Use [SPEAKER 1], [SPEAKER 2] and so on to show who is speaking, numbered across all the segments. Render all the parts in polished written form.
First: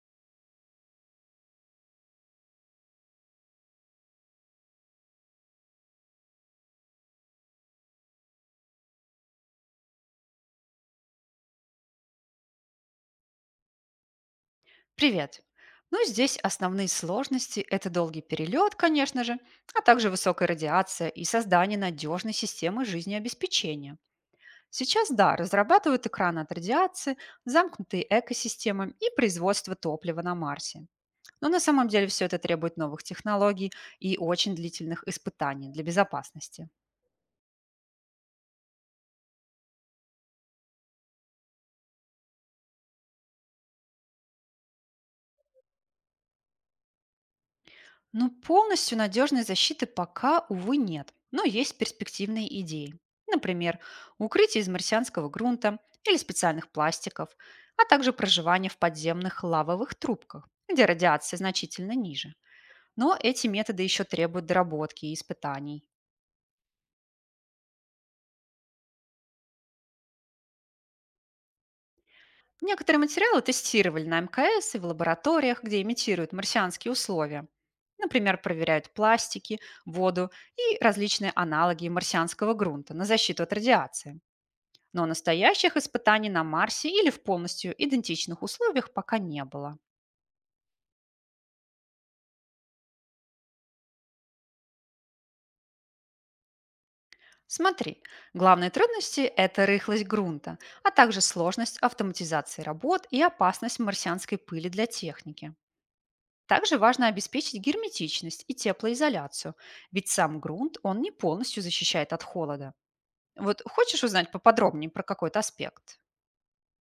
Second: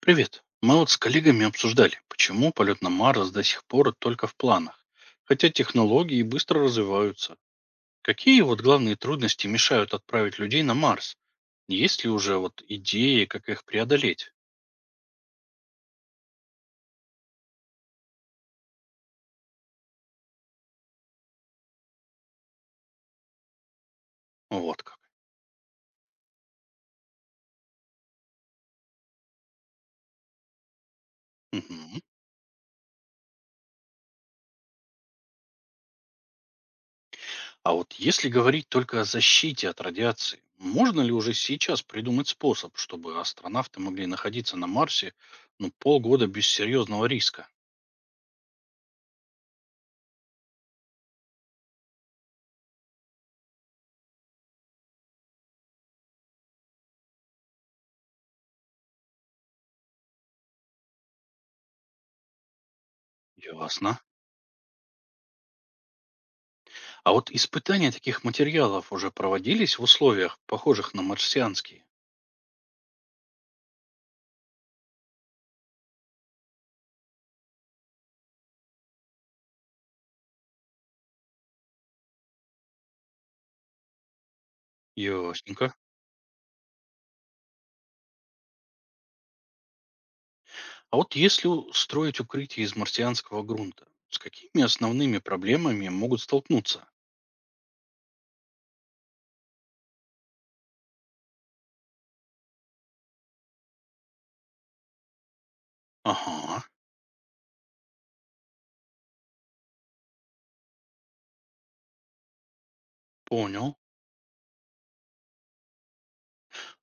[SPEAKER 1] Привет. Мы вот с коллегами обсуждали, почему полет на Марс до сих пор только в планах, хотя технологии быстро развиваются. Какие вот главные трудности мешают отправить людей на Марс? Есть ли уже вот идеи, как их преодолеть?
[SPEAKER 2] Привет. Ну, здесь основные сложности– это долгий перелет, конечно же, а также высокая радиация и создание надежной системы жизнеобеспечения.
[SPEAKER 1] Вот как.
[SPEAKER 2] Сейчас, да, разрабатывают экраны от радиации, замкнутые экосистемы и производство топлива на Марсе. Но на самом
[SPEAKER 1] Мгм.
[SPEAKER 2] деле все это требует новых технологий и очень длительных испытаний для безопасности.
[SPEAKER 1] А вот если говорить только о защите от радиации, можно ли уже сейчас придумать способ, чтобы астронавты могли находиться на Марсе, ну, полгода без серьезного риска?
[SPEAKER 2] Но полностью надежной защиты пока, увы, нет. Но есть перспективные идеи. Например, укрытие из марсианского грунта или специальных пластиков, а также проживание в подземных лавовых трубках, где радиация значительно ниже. Но эти методы
[SPEAKER 1] Ясно.
[SPEAKER 2] еще требуют доработки и испытаний.
[SPEAKER 1] А вот испытания таких материалов уже проводились в условиях, похожих на марсианские.
[SPEAKER 2] Некоторые материалы тестировали на МКС и в лабораториях, где имитируют марсианские условия. Например, проверяют пластики, воду и различные аналоги марсианского грунта на защиту от радиации. Но
[SPEAKER 1] Ясненько.
[SPEAKER 2] настоящих испытаний на Марсе или в полностью идентичных условиях пока не было.
[SPEAKER 1] А вот если строить укрытие из марсианского грунта, с какими основными проблемами могут столкнуться?
[SPEAKER 2] Смотри, главные трудности– это рыхлость грунта, а также сложность автоматизации работ и опасность марсианской пыли для техники.
[SPEAKER 1] Ага,
[SPEAKER 2] Также важно обеспечить герметичность и теплоизоляцию, ведь сам грунт, он не полностью защищает от холода. Вот
[SPEAKER 1] понял.
[SPEAKER 2] хочешь узнать поподробнее про какой-то аспект?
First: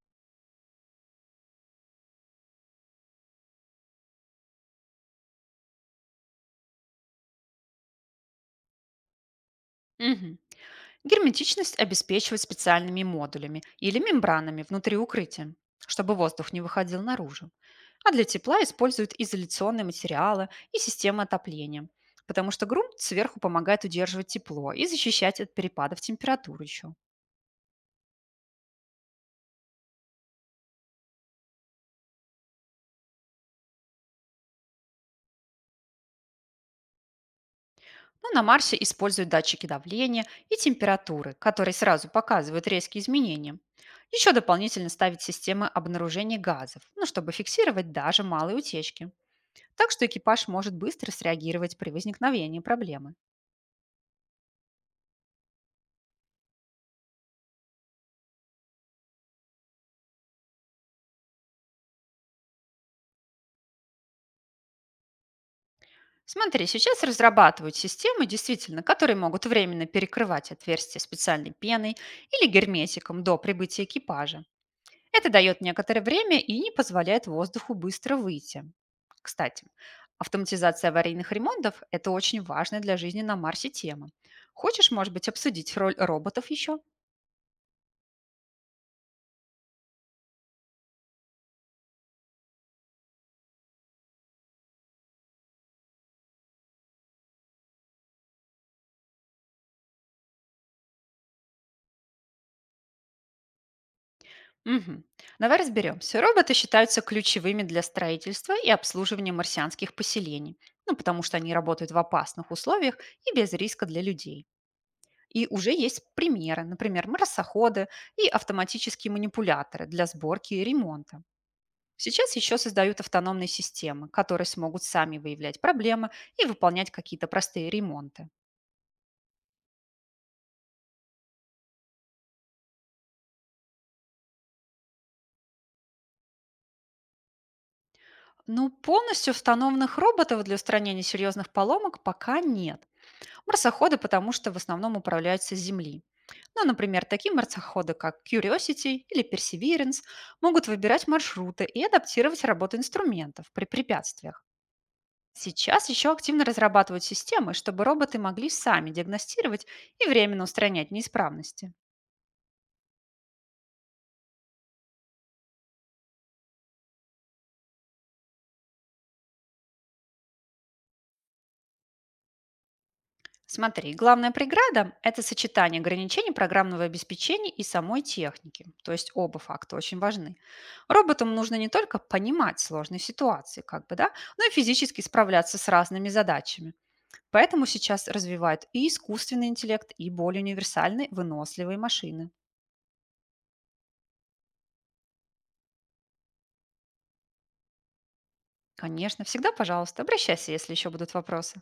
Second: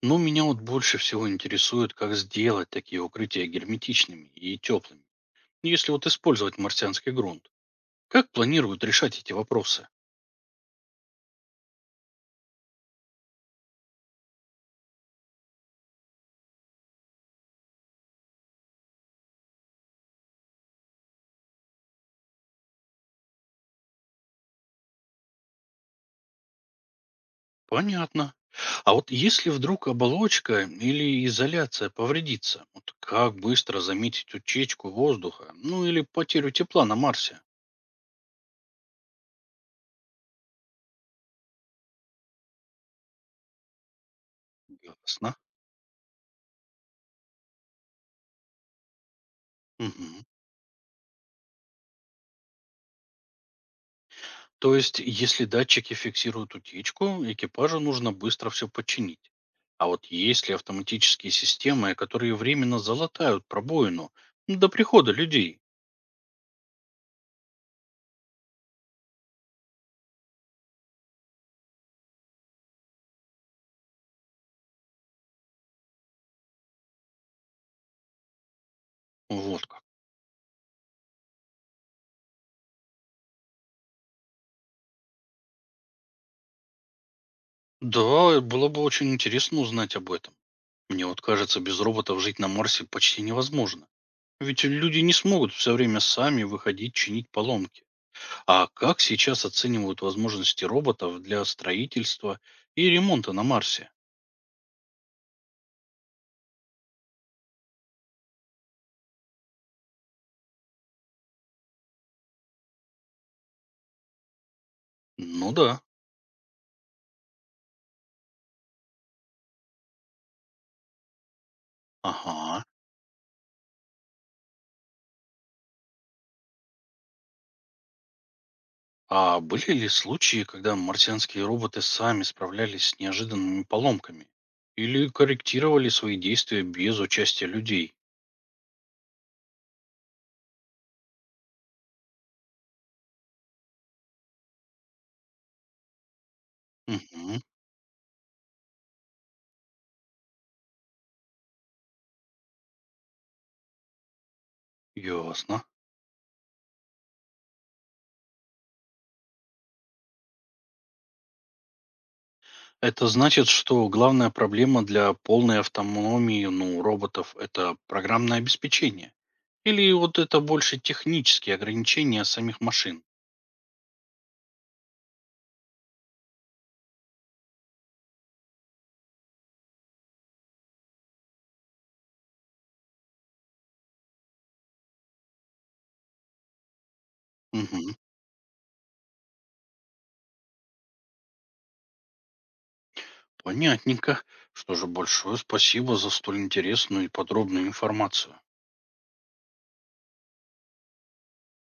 [SPEAKER 1] Но меня вот больше всего интересует, как сделать такие укрытия герметичными и теплыми, если вот использовать марсианский грунт. Как планируют решать эти вопросы?
[SPEAKER 2] Мгм. Герметичность обеспечивают специальными модулями или мембранами внутри укрытия, чтобы воздух не выходил наружу. А для тепла используют изоляционные материалы и системы отопления, потому что грунт сверху помогает удерживать тепло и защищать от перепадов температур еще.
[SPEAKER 1] Понятно. А вот если вдруг оболочка или изоляция повредится, вот как быстро заметить утечку воздуха, ну или потерю тепла на Марсе?
[SPEAKER 2] Но на Марсе используют датчики давления и температуры, которые сразу показывают резкие изменения. Еще дополнительно ставят
[SPEAKER 1] Ясно.
[SPEAKER 2] системы обнаружения газов, ну, чтобы фиксировать даже малые утечки. Так что
[SPEAKER 1] Мгм.
[SPEAKER 2] экипаж может быстро среагировать при возникновении проблемы.
[SPEAKER 1] То есть, если датчики фиксируют утечку, экипажу нужно быстро все починить. А вот есть ли автоматические системы, которые временно залатают пробоину до прихода людей?
[SPEAKER 2] Смотри, сейчас разрабатывают системы, действительно, которые могут временно перекрывать отверстия специальной пеной или герметиком до прибытия экипажа. Это дает некоторое время и не позволяет воздуху быстро выйти.
[SPEAKER 1] Вот
[SPEAKER 2] Кстати,
[SPEAKER 1] как.
[SPEAKER 2] автоматизация аварийных ремонтов– это очень важная для жизни на Марсе тема. Хочешь, может быть, обсудить роль роботов еще?
[SPEAKER 1] Да, было бы очень интересно узнать об этом. Мне вот кажется, без роботов жить на Марсе почти невозможно. Ведь люди не смогут все время сами выходить чинить поломки. А как сейчас оценивают возможности роботов для строительства и ремонта на Марсе?
[SPEAKER 2] Мгм. Давай разберемся. Роботы считаются ключевыми для строительства и обслуживания марсианских поселений, ну, потому что они работают в опасных условиях и без риска для людей. И
[SPEAKER 1] Ну да,
[SPEAKER 2] уже есть примеры, например, марсоходы и автоматические манипуляторы для сборки и ремонта. Сейчас еще
[SPEAKER 1] ага.
[SPEAKER 2] создают автономные системы, которые смогут сами выявлять проблемы и выполнять какие-то простые ремонты.
[SPEAKER 1] А были ли случаи, когда марсианские роботы сами справлялись с неожиданными поломками? Или корректировали свои действия без участия людей?
[SPEAKER 2] Ну, полностью установленных роботов для устранения серьезных поломок пока нет. Марсоходы, потому что в основном управляются с Земли. Ну, например, такие
[SPEAKER 1] Угу,
[SPEAKER 2] марсоходы, как Curiosity или Perseverance, могут выбирать маршруты и адаптировать работу инструментов при препятствиях.
[SPEAKER 1] ясно.
[SPEAKER 2] Сейчас еще активно разрабатывают системы, чтобы роботы могли сами диагностировать и временно устранять неисправности.
[SPEAKER 1] Это значит, что главная проблема для полной автономии, ну, роботов– это программное обеспечение. Или вот это больше технические ограничения самих машин?
[SPEAKER 2] Смотри, главная преграда– это сочетание ограничений программного обеспечения и самой техники. То есть оба факта очень важны. Роботам нужно не только понимать сложные ситуации, как бы, да, но и физически справляться с разными задачами. Поэтому
[SPEAKER 1] Мгм.
[SPEAKER 2] сейчас развивают и искусственный интеллект, и более универсальные выносливые машины.
[SPEAKER 1] Понятненько. Что же, большое спасибо за столь интересную и подробную информацию.
[SPEAKER 2] Конечно, всегда, пожалуйста, обращайся, если еще будут вопросы.